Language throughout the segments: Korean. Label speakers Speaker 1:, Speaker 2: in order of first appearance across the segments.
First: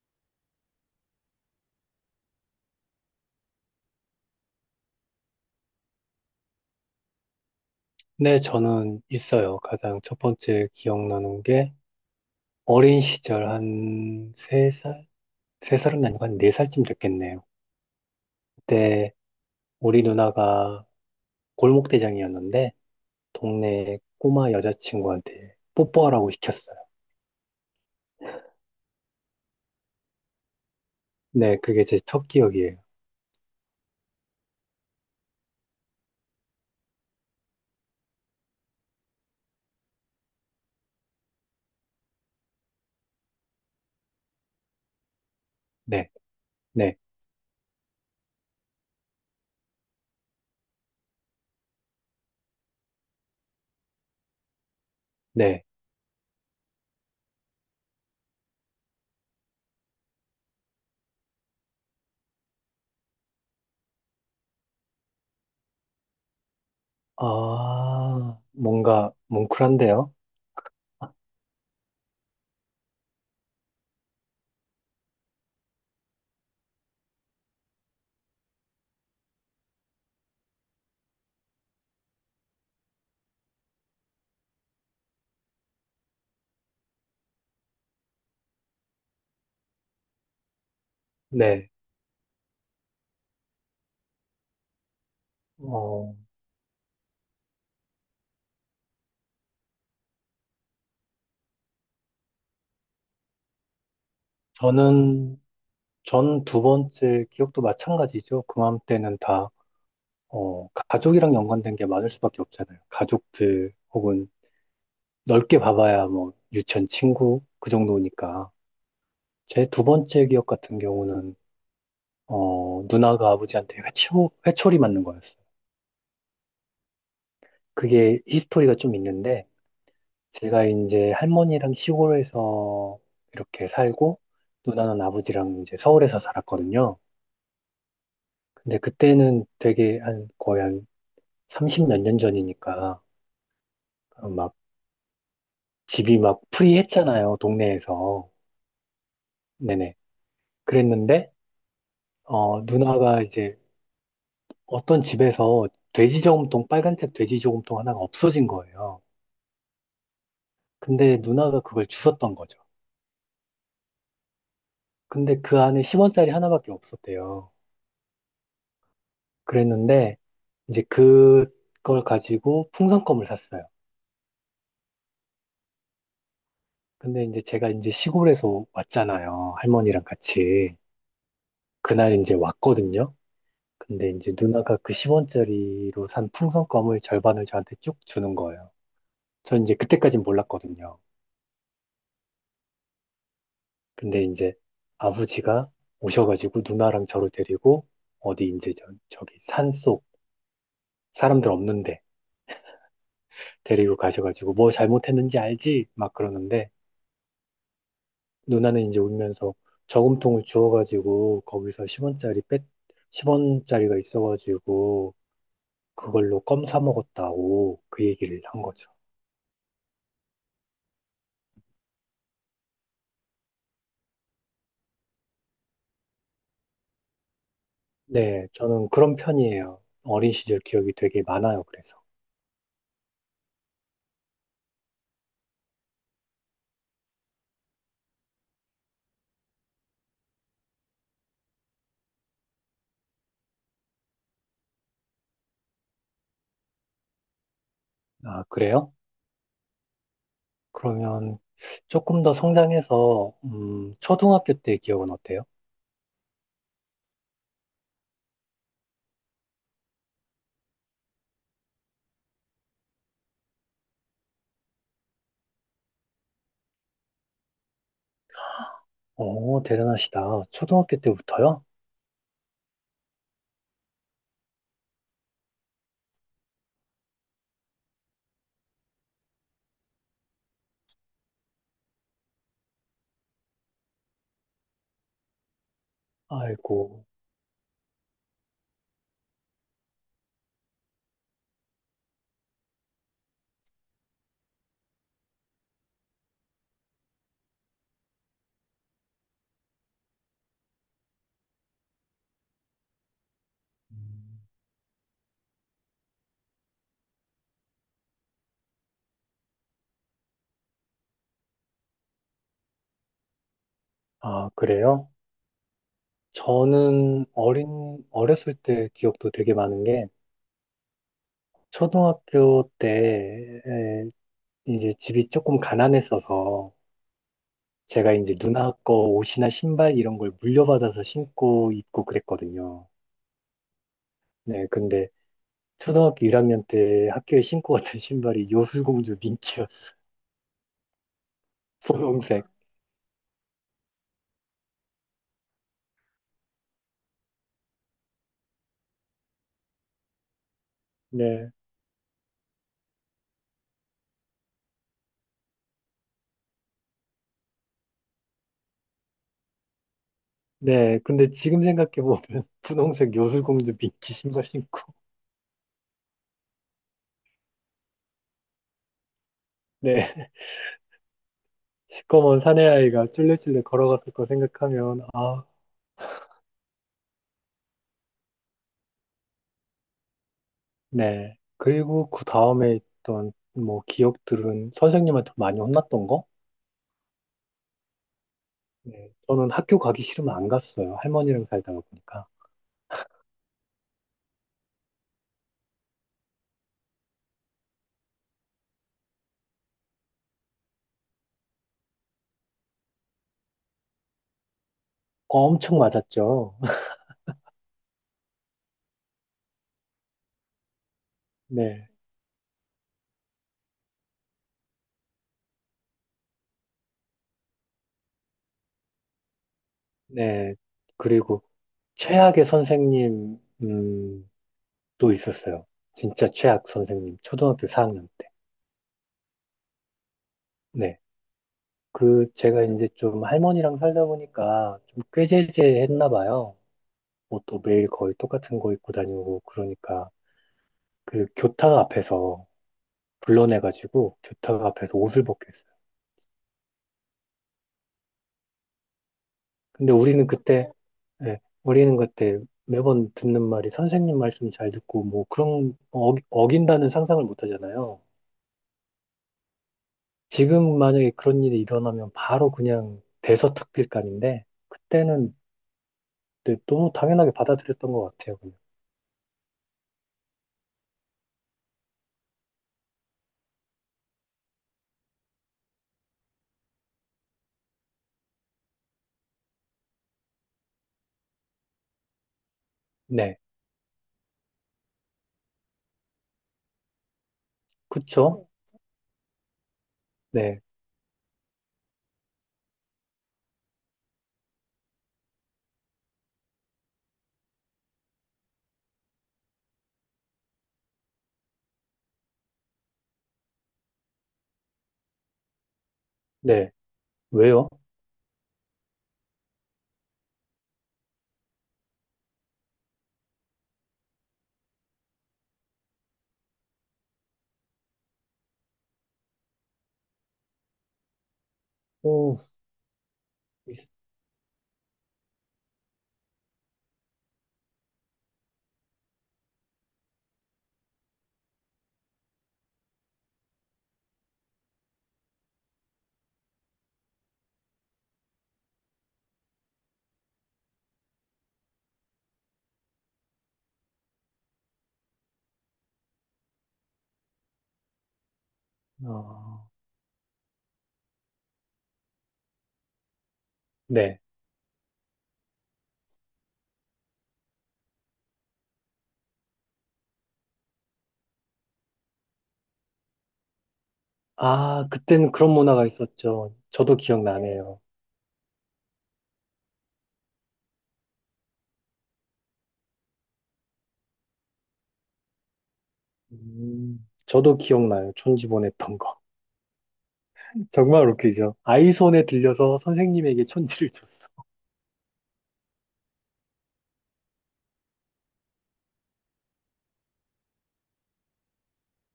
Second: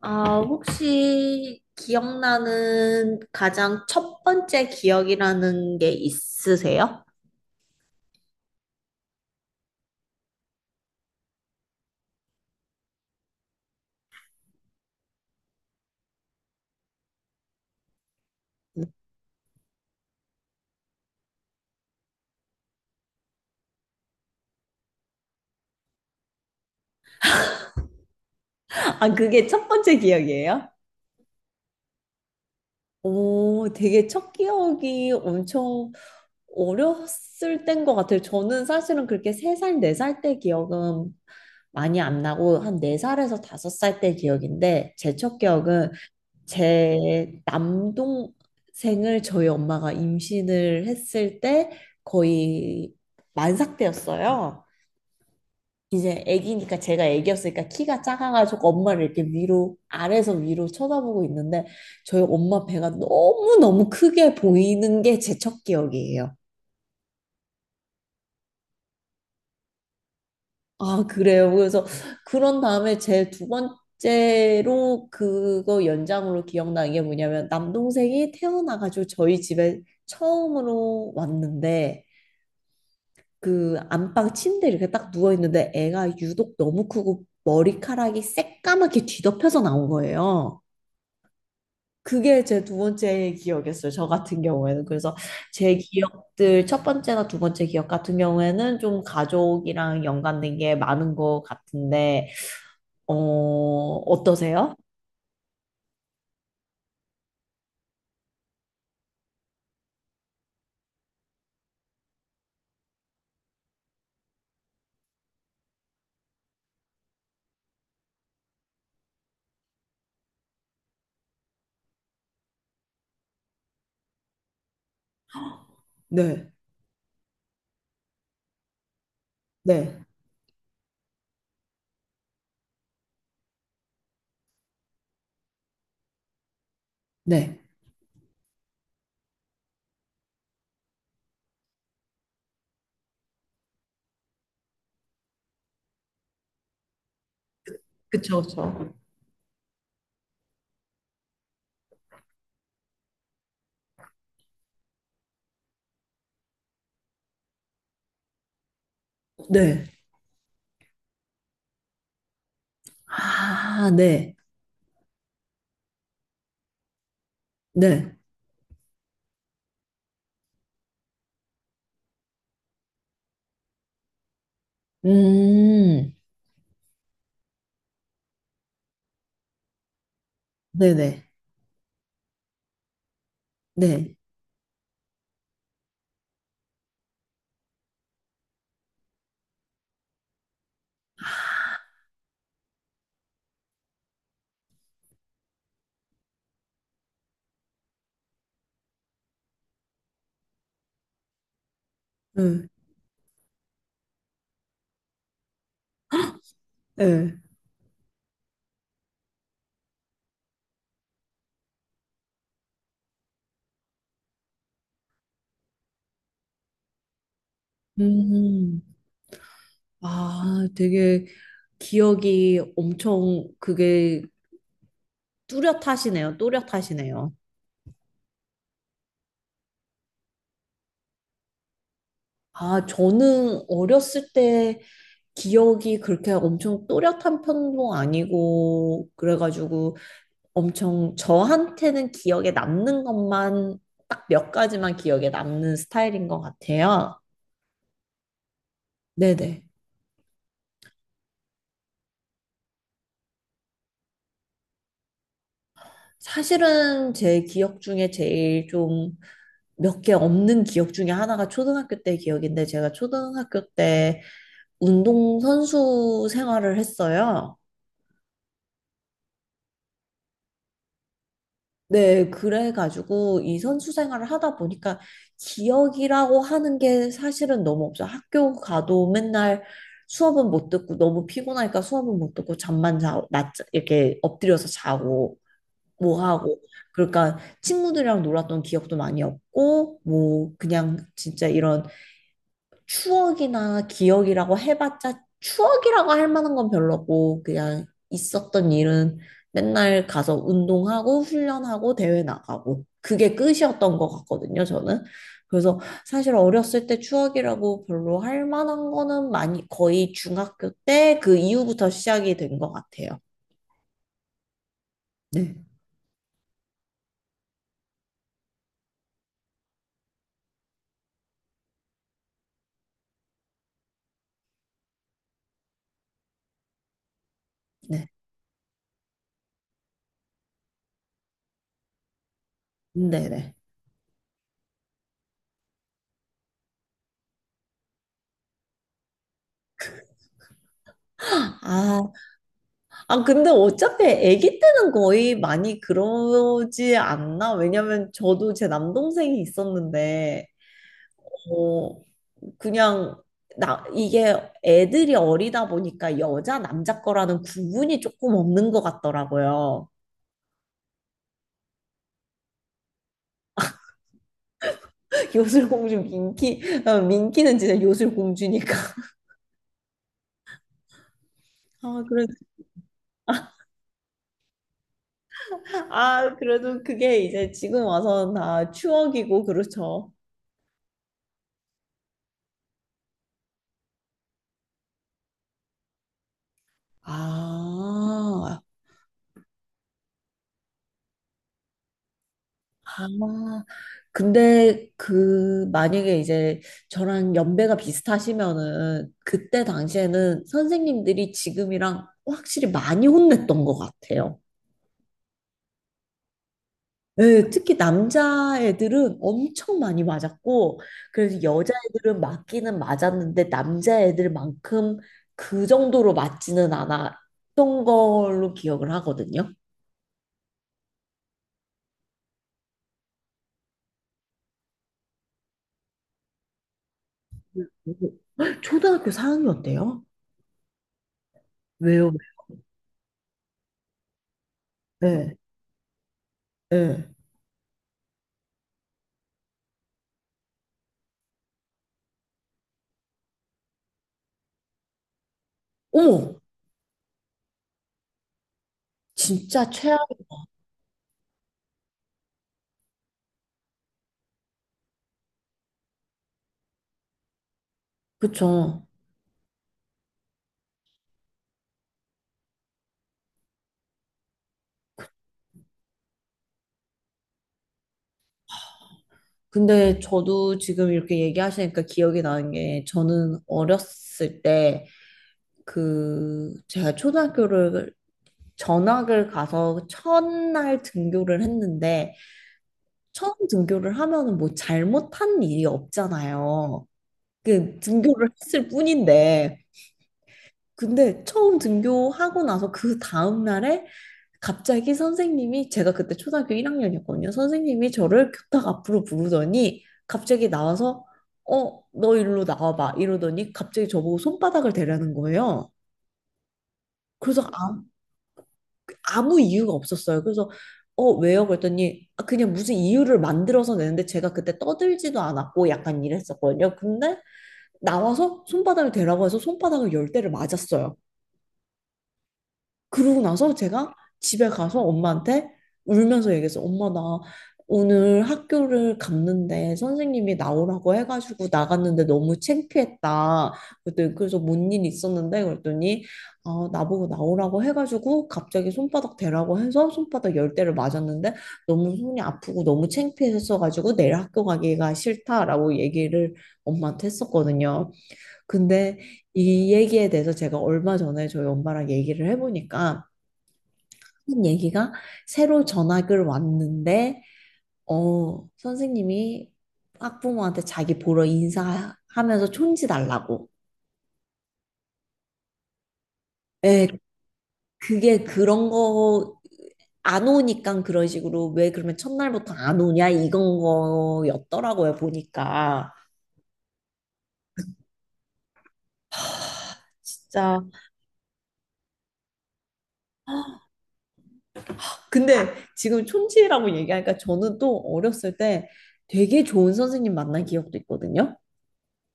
Speaker 1: 아, 혹시 기억나는 가장 첫 번째 기억이라는 게 있으세요?
Speaker 2: 네, 저는 있어요. 가장 첫 번째 기억나는 게 어린 시절 한 세살세살은 아니고 한 네살쯤 됐겠네요.
Speaker 1: 음.
Speaker 2: 그때 우리 누나가 골목대장이었는데 동네 꼬마 여자친구한테 뽀뽀하라고 시켰어요.
Speaker 1: 아, 그게 첫 번째 기억이에요?
Speaker 2: 네, 그게 제 첫 기억이에요.
Speaker 1: 오, 되게 첫 기억이 엄청 어렸을 때인 것 같아요. 저는 사실은 그렇게 세살네 살네 살 때 기억은 많이 안 나고, 한 네살에서 다섯 살 때 기억인데, 제 첫 기억은
Speaker 2: 네, 네,
Speaker 1: 제 남동생을 저희 엄마가 임신을 했을 때 거의 만삭 때였어요.
Speaker 2: 네.
Speaker 1: 이제 애기니까 제가 애기였으니까 키가 작아가지고 엄마를 이렇게 위로 아래에서 위로 쳐다보고 있는데 저희 엄마 배가 너무너무 크게 보이는 게 제 첫 기억이에요.
Speaker 2: 아, 뭔가 뭉클한데요?
Speaker 1: 아, 그래요. 그래서 그런 다음에 제 두 번째로 그거 연장으로 기억나는 게 뭐냐면 남동생이 태어나가지고 저희 집에 처음으로 왔는데 그 안방 침대 이렇게 딱 누워 있는데 애가 유독 너무 크고 머리카락이 새까맣게 뒤덮여서 나온 거예요.
Speaker 2: 네.
Speaker 1: 그게 제 두 번째 기억이었어요. 저 같은 경우에는. 그래서 제
Speaker 2: 어,
Speaker 1: 기억들, 첫 번째나 두 번째 기억 같은 경우에는 좀 가족이랑 연관된 게 많은 것 같은데, 어, 어떠세요?
Speaker 2: 저는, 전 두 번째 기억도 마찬가지죠. 그맘때는 다 가족이랑 연관된 게 맞을 수밖에 없잖아요. 가족들 혹은 넓게 봐봐야 뭐 유치원 친구 그 정도니까. 제 두 번째 기억 같은 경우는 누나가 아버지한테 회초리 맞는 거였어요.
Speaker 1: 네,
Speaker 2: 그게 히스토리가 좀 있는데
Speaker 1: 네,
Speaker 2: 제가 이제 할머니랑 시골에서 이렇게 살고 누나는 아버지랑 이제 서울에서 살았거든요.
Speaker 1: 네.
Speaker 2: 근데 그때는 되게 한 거의 한 30몇 년 전이니까 막 집이 막 프리했잖아요, 동네에서.
Speaker 1: 그쵸, 그쵸.
Speaker 2: 네네. 그랬는데, 누나가 이제 어떤 집에서 돼지 저금통, 빨간색 돼지 저금통 하나가 없어진 거예요.
Speaker 1: 네.
Speaker 2: 근데 누나가 그걸 주웠던 거죠.
Speaker 1: 아, 네,
Speaker 2: 근데 그 안에 10원짜리 하나밖에 없었대요.
Speaker 1: 네.
Speaker 2: 그랬는데, 이제 그걸 가지고 풍선껌을 샀어요.
Speaker 1: 음,
Speaker 2: 근데 이제 제가 이제 시골에서 왔잖아요. 할머니랑 같이.
Speaker 1: 네네,
Speaker 2: 그날 이제 왔거든요. 근데
Speaker 1: 네.
Speaker 2: 이제 누나가 그 10원짜리로 산 풍선껌을 절반을 저한테 쭉 주는 거예요. 전 이제 그때까진 몰랐거든요. 근데 이제 아버지가 오셔가지고 누나랑 저를 데리고 어디 이제 저기 산속 사람들 없는데
Speaker 1: 응,
Speaker 2: 데리고 가셔가지고 뭐 잘못했는지 알지? 막 그러는데
Speaker 1: 네.
Speaker 2: 누나는 이제 울면서 저금통을 주워가지고 거기서 십원짜리 뺏 10원짜리가 있어가지고 그걸로 껌 사 먹었다고 그 얘기를 한
Speaker 1: 음.
Speaker 2: 거죠.
Speaker 1: 아, 되게 기억이 엄청 그게 뚜렷하시네요. 또렷하시네요.
Speaker 2: 네, 저는 그런 편이에요. 어린 시절 기억이 되게 많아요, 그래서.
Speaker 1: 아, 저는 어렸을 때 기억이 그렇게 엄청 또렷한 편도 아니고, 그래가지고 엄청 저한테는 기억에 남는 것만 딱 몇 가지만 기억에 남는 스타일인 것 같아요.
Speaker 2: 아, 그래요?
Speaker 1: 네네.
Speaker 2: 그러면 조금 더 성장해서 초등학교 때 기억은 어때요?
Speaker 1: 사실은 제 기억 중에 제일 좀 몇 개 없는 기억 중에 하나가 초등학교 때 기억인데, 제가 초등학교 때 운동선수 생활을 했어요.
Speaker 2: 오, 대단하시다. 초등학교 때부터요?
Speaker 1: 네, 그래가지고 이 선수 생활을 하다 보니까 기억이라고 하는 게 사실은 너무 없어. 학교 가도 맨날 수업은 못 듣고 잠만 자고 낮 이렇게 엎드려서 자고 뭐 하고
Speaker 2: 아이고.
Speaker 1: 그러니까 친구들이랑 놀았던 기억도 많이 없고 뭐 그냥 진짜 이런 추억이나 기억이라고 해봤자 추억이라고 할 만한 건 별로고 그냥 있었던 일은 맨날 가서 운동하고 훈련하고 대회 나가고 그게 끝이었던 것 같거든요, 저는. 그래서 사실 어렸을 때 추억이라고 별로 할 만한 거는 많이 거의 중학교 때 그 이후부터 시작이 된 것 같아요.
Speaker 2: 아, 그래요?
Speaker 1: 네,
Speaker 2: 저는 어렸을 때 기억도 되게 많은 게, 초등학교 때 이제 집이 조금 가난했어서,
Speaker 1: 네,
Speaker 2: 제가 이제 누나 거 옷이나 신발 이런 걸 물려받아서 신고 입고 그랬거든요.
Speaker 1: 네, 네.
Speaker 2: 네, 근데 초등학교 1학년 때 학교에 신고 갔던 신발이 요술공주 민키였어요.
Speaker 1: 아,
Speaker 2: 분홍색.
Speaker 1: 아, 근데 어차피 아기 때는 거의 많이 그러지 않나? 왜냐면 저도 제 남동생이 있었는데,
Speaker 2: 네.
Speaker 1: 어, 그냥, 나, 이게 애들이 어리다 보니까 여자, 남자 거라는 구분이 조금 없는 것 같더라고요.
Speaker 2: 네. 근데 지금 생각해보면 분홍색 요술공주 미끼 신발 신고.
Speaker 1: 요술공주 민키, 어, 민키는 진짜 요술공주니까.
Speaker 2: 네.
Speaker 1: 아, 그래,
Speaker 2: 시꺼먼 사내아이가 쫄래쫄래 걸어갔을 거 생각하면, 아.
Speaker 1: 아, 그래도 그게 이제 지금 와서 다 추억이고, 그렇죠.
Speaker 2: 네. 그리고 그 다음에 있던 뭐 기억들은 선생님한테 많이 혼났던 거?
Speaker 1: 아,
Speaker 2: 네. 저는 학교 가기 싫으면 안 갔어요. 할머니랑 살다가 보니까.
Speaker 1: 아, 근데 그 만약에 이제 저랑 연배가 비슷하시면은 그때 당시에는 선생님들이 지금이랑 확실히 많이 혼냈던 것 같아요.
Speaker 2: 엄청 맞았죠.
Speaker 1: 네, 특히 남자애들은 엄청 많이 맞았고, 그래서
Speaker 2: 네.
Speaker 1: 여자애들은 맞기는 맞았는데 남자애들만큼 그 정도로 맞지는 않았던 걸로 기억을 하거든요.
Speaker 2: 네. 그리고 최악의 선생님, 또 있었어요. 진짜 최악 선생님. 초등학교 4학년 때.
Speaker 1: 초등학교 사학년 때요?
Speaker 2: 네.
Speaker 1: 왜요?
Speaker 2: 그 제가 이제 좀 할머니랑 살다 보니까 좀
Speaker 1: 네,
Speaker 2: 꾀죄죄했나 봐요.
Speaker 1: 네.
Speaker 2: 옷도 매일 거의 똑같은 거 입고 다니고 그러니까 그 교탁 앞에서 불러내가지고 교탁 앞에서 옷을 벗겼어요.
Speaker 1: 어머, 진짜.
Speaker 2: 근데 우리는 그때 매번 듣는 말이 선생님 말씀 잘 듣고 뭐 그런 어긴다는 상상을 못 하잖아요.
Speaker 1: 그쵸.
Speaker 2: 지금 만약에 그런 일이 일어나면 바로 그냥 대서특필감인데 그때는 네, 너무 당연하게 받아들였던 것 같아요. 그냥.
Speaker 1: 근데 저도 지금 이렇게 얘기하시니까 기억이 나는 게, 저는 어렸을 때 그 제가 초등학교를 전학을 가서 첫날 등교를 했는데 처음
Speaker 2: 네,
Speaker 1: 등교를 하면은 뭐 잘못한 일이 없잖아요. 그 등교를
Speaker 2: 그쵸?
Speaker 1: 했을 뿐인데
Speaker 2: 네. 네.
Speaker 1: 근데 처음 등교하고 나서 그 다음 날에 갑자기 선생님이, 제가 그때 초등학교 1학년이었거든요. 선생님이 저를 교탁 앞으로 부르더니 갑자기 나와서 어, 너 일로 나와봐 이러더니 갑자기 저보고 손바닥을 대라는 거예요.
Speaker 2: 네.
Speaker 1: 그래서
Speaker 2: 왜요?
Speaker 1: 아, 아무 이유가 없었어요. 그래서 어, 왜요? 그랬더니 아, 그냥 무슨 이유를 만들어서 내는데 제가 그때 떠들지도 않았고 약간 이랬었거든요. 근데 나와서 손바닥을 대라고 해서 손바닥을 열 대를 맞았어요.
Speaker 2: 오,
Speaker 1: 그러고 나서
Speaker 2: 있-
Speaker 1: 제가 집에 가서 엄마한테 울면서 얘기했어. 엄마, 나 오늘 학교를 갔는데 선생님이 나오라고 해가지고 나갔는데 너무 창피했다. 그랬더니 그래서 뭔 일 있었는데 그랬더니 아, 나보고 나오라고 해가지고 갑자기 손바닥 대라고 해서 손바닥 열 대를 맞았는데 너무 손이 아프고 너무 창피했어가지고 내일 학교 가기가 싫다라고 얘기를 엄마한테 했었거든요. 근데
Speaker 2: 아,
Speaker 1: 이 얘기에 대해서 제가 얼마 전에 저희 엄마랑 얘기를 해보니까
Speaker 2: 네.
Speaker 1: 한 얘기가 새로 전학을 왔는데, 어, 선생님이 학부모한테 자기 보러 인사하면서 촌지 달라고.
Speaker 2: 아, 그때는 그런 문화가 있었죠.
Speaker 1: 예,
Speaker 2: 저도 기억나네요.
Speaker 1: 그게 그런 거 안 오니까 그런 식으로, 왜 그러면 첫날부터 안 오냐 이건 거였더라고요, 보니까.
Speaker 2: 저도 기억나요. 촌지 보냈던 거.
Speaker 1: 진짜.
Speaker 2: 정말 웃기죠. 아이 손에 들려서 선생님에게 촌지를 줬어.
Speaker 1: 근데 지금 촌지라고 얘기하니까 저는 또 어렸을 때 되게 좋은 선생님 만난 기억도 있거든요.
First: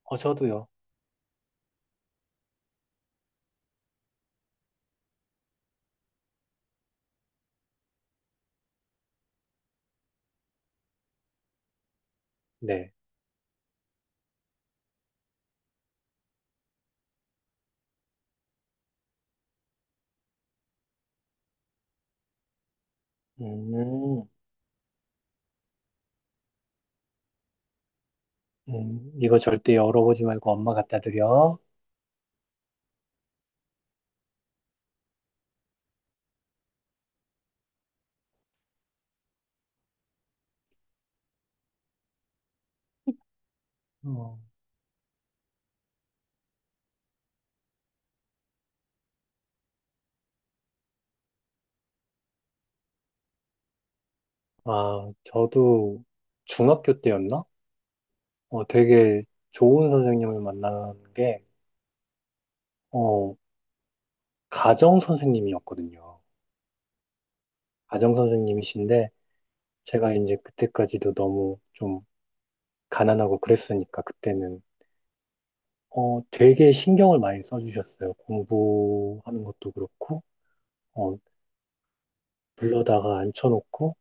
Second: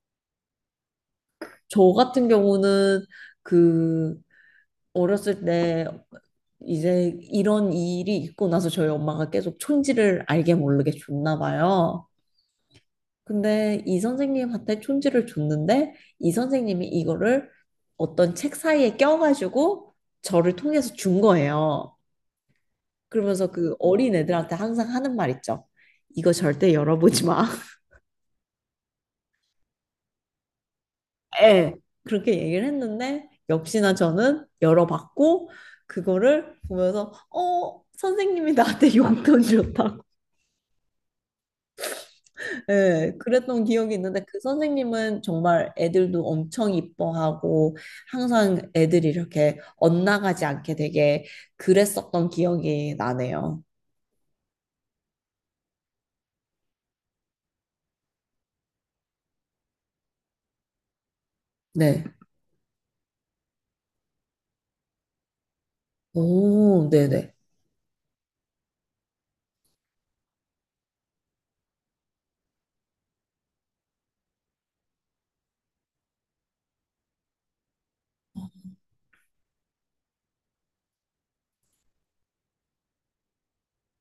Speaker 2: 어, 저도요.
Speaker 1: 저 같은 경우는 그 어렸을 때 이제 이런 일이 있고 나서 저희 엄마가 계속 촌지를 알게 모르게 줬나 봐요.
Speaker 2: 네.
Speaker 1: 근데 이 선생님한테 촌지를 줬는데 이 선생님이 이거를 어떤 책 사이에 껴가지고 저를 통해서 준 거예요. 그러면서 그 어린
Speaker 2: 음,
Speaker 1: 애들한테 항상 하는 말 있죠. 이거 절대 열어보지 마.
Speaker 2: 이거 절대 열어보지 말고 엄마 갖다 드려.
Speaker 1: 예. 그렇게 얘기를 했는데 역시나 저는 열어봤고 그거를 보면서 어 선생님이 나한테 용돈 줬다. 예, 그랬던 기억이 있는데 그
Speaker 2: 어.
Speaker 1: 선생님은 정말 애들도 엄청 이뻐하고 항상 애들이 이렇게 엇나가지 않게 되게 그랬었던 기억이 나네요.
Speaker 2: 아, 저도 중학교 때였나? 되게 좋은 선생님을 만난 게,
Speaker 1: 네.
Speaker 2: 어, 가정 선생님이었거든요.
Speaker 1: 오, 네네.
Speaker 2: 가정 선생님이신데 제가 이제 그때까지도 너무 좀 가난하고 그랬으니까 그때는 되게 신경을 많이 써주셨어요. 공부하는 것도 그렇고 어 불러다가 앉혀놓고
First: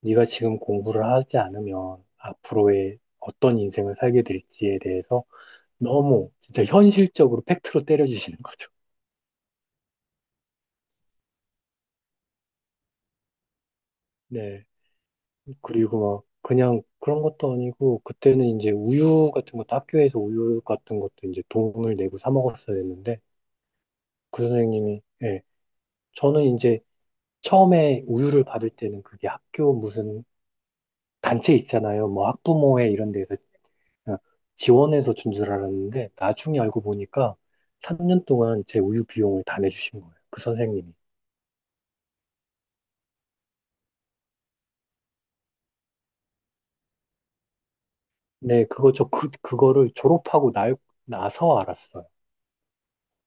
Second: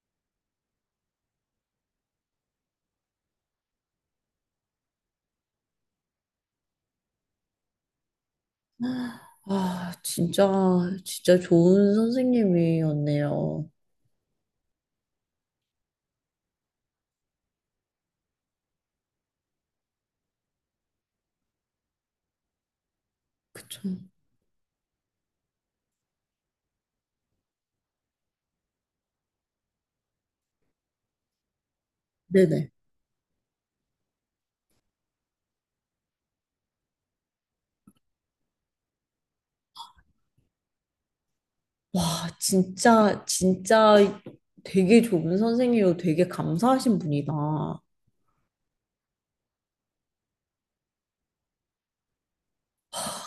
Speaker 2: 네가 지금 공부를 하지 않으면 앞으로의 어떤 인생을 살게 될지에 대해서 너무 진짜 현실적으로 팩트로 때려주시는 거죠.
Speaker 1: 아, 진짜, 진짜 좋은 선생님이었네요.
Speaker 2: 네. 그리고 막 그냥 그런 것도 아니고 그때는 이제 우유 같은 것도 학교에서 우유 같은 것도 이제 돈을 내고 사 먹었어야 했는데
Speaker 1: 그쵸.
Speaker 2: 그 선생님이, 예. 저는 이제 처음에 우유를 받을 때는 그게 학교 무슨 단체 있잖아요. 뭐
Speaker 1: 네네.
Speaker 2: 학부모회 이런 데에서 어, 지원해서 준 줄 알았는데 나중에 알고 보니까 3년 동안 제 우유 비용을 다 내주신 거예요. 그 선생님이.
Speaker 1: 와, 진짜, 진짜 되게 좋은 선생님이고 되게 감사하신 분이다. 아,
Speaker 2: 네, 그거를 졸업하고 나서 알았어요.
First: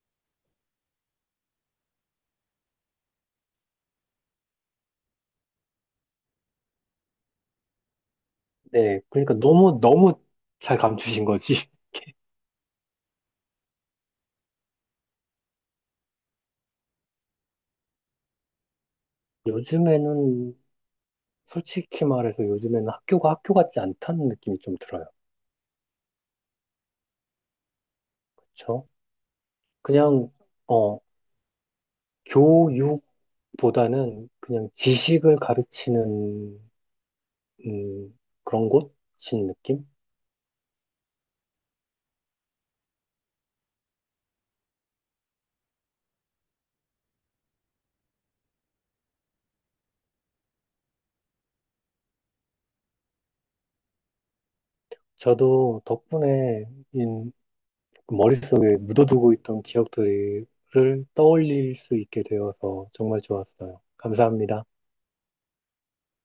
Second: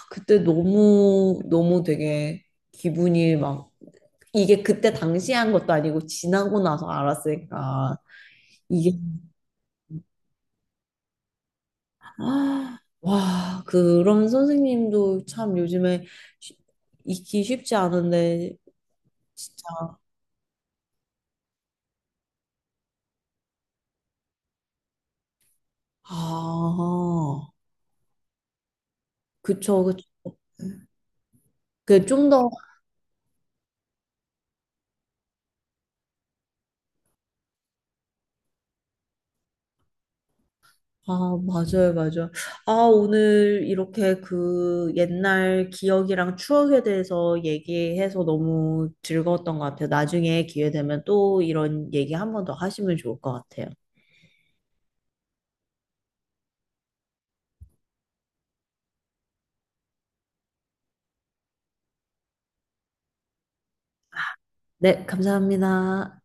Speaker 1: 그때 너무, 너무 되게 기분이 막 이게 그때 당시에 한 것도 아니고 지나고 나서 알았으니까 이게
Speaker 2: 네, 그러니까 너무 너무 잘 감추신 거지.
Speaker 1: 아, 와 그런 선생님도 참 요즘에 쉽- 있기 쉽지 않은데 진짜.
Speaker 2: 요즘에는 솔직히 말해서 요즘에는 학교가 학교 같지 않다는 느낌이 좀 들어요.
Speaker 1: 아
Speaker 2: 그렇죠?
Speaker 1: 그쵸 그쵸
Speaker 2: 그냥 어
Speaker 1: 그좀더
Speaker 2: 교육보다는 그냥 지식을 가르치는 그런 곳인 느낌?
Speaker 1: 아, 맞아요, 맞아요. 아, 오늘 이렇게 그 옛날 기억이랑 추억에 대해서 얘기해서 너무 즐거웠던 것 같아요. 나중에 기회 되면 또 이런 얘기 한 번 더 하시면 좋을 것 같아요.
Speaker 2: 저도 덕분에 인- 머릿속에 묻어두고 있던 기억들을 떠올릴 수 있게 되어서 정말 좋았어요. 감사합니다.
Speaker 1: 네, 감사합니다.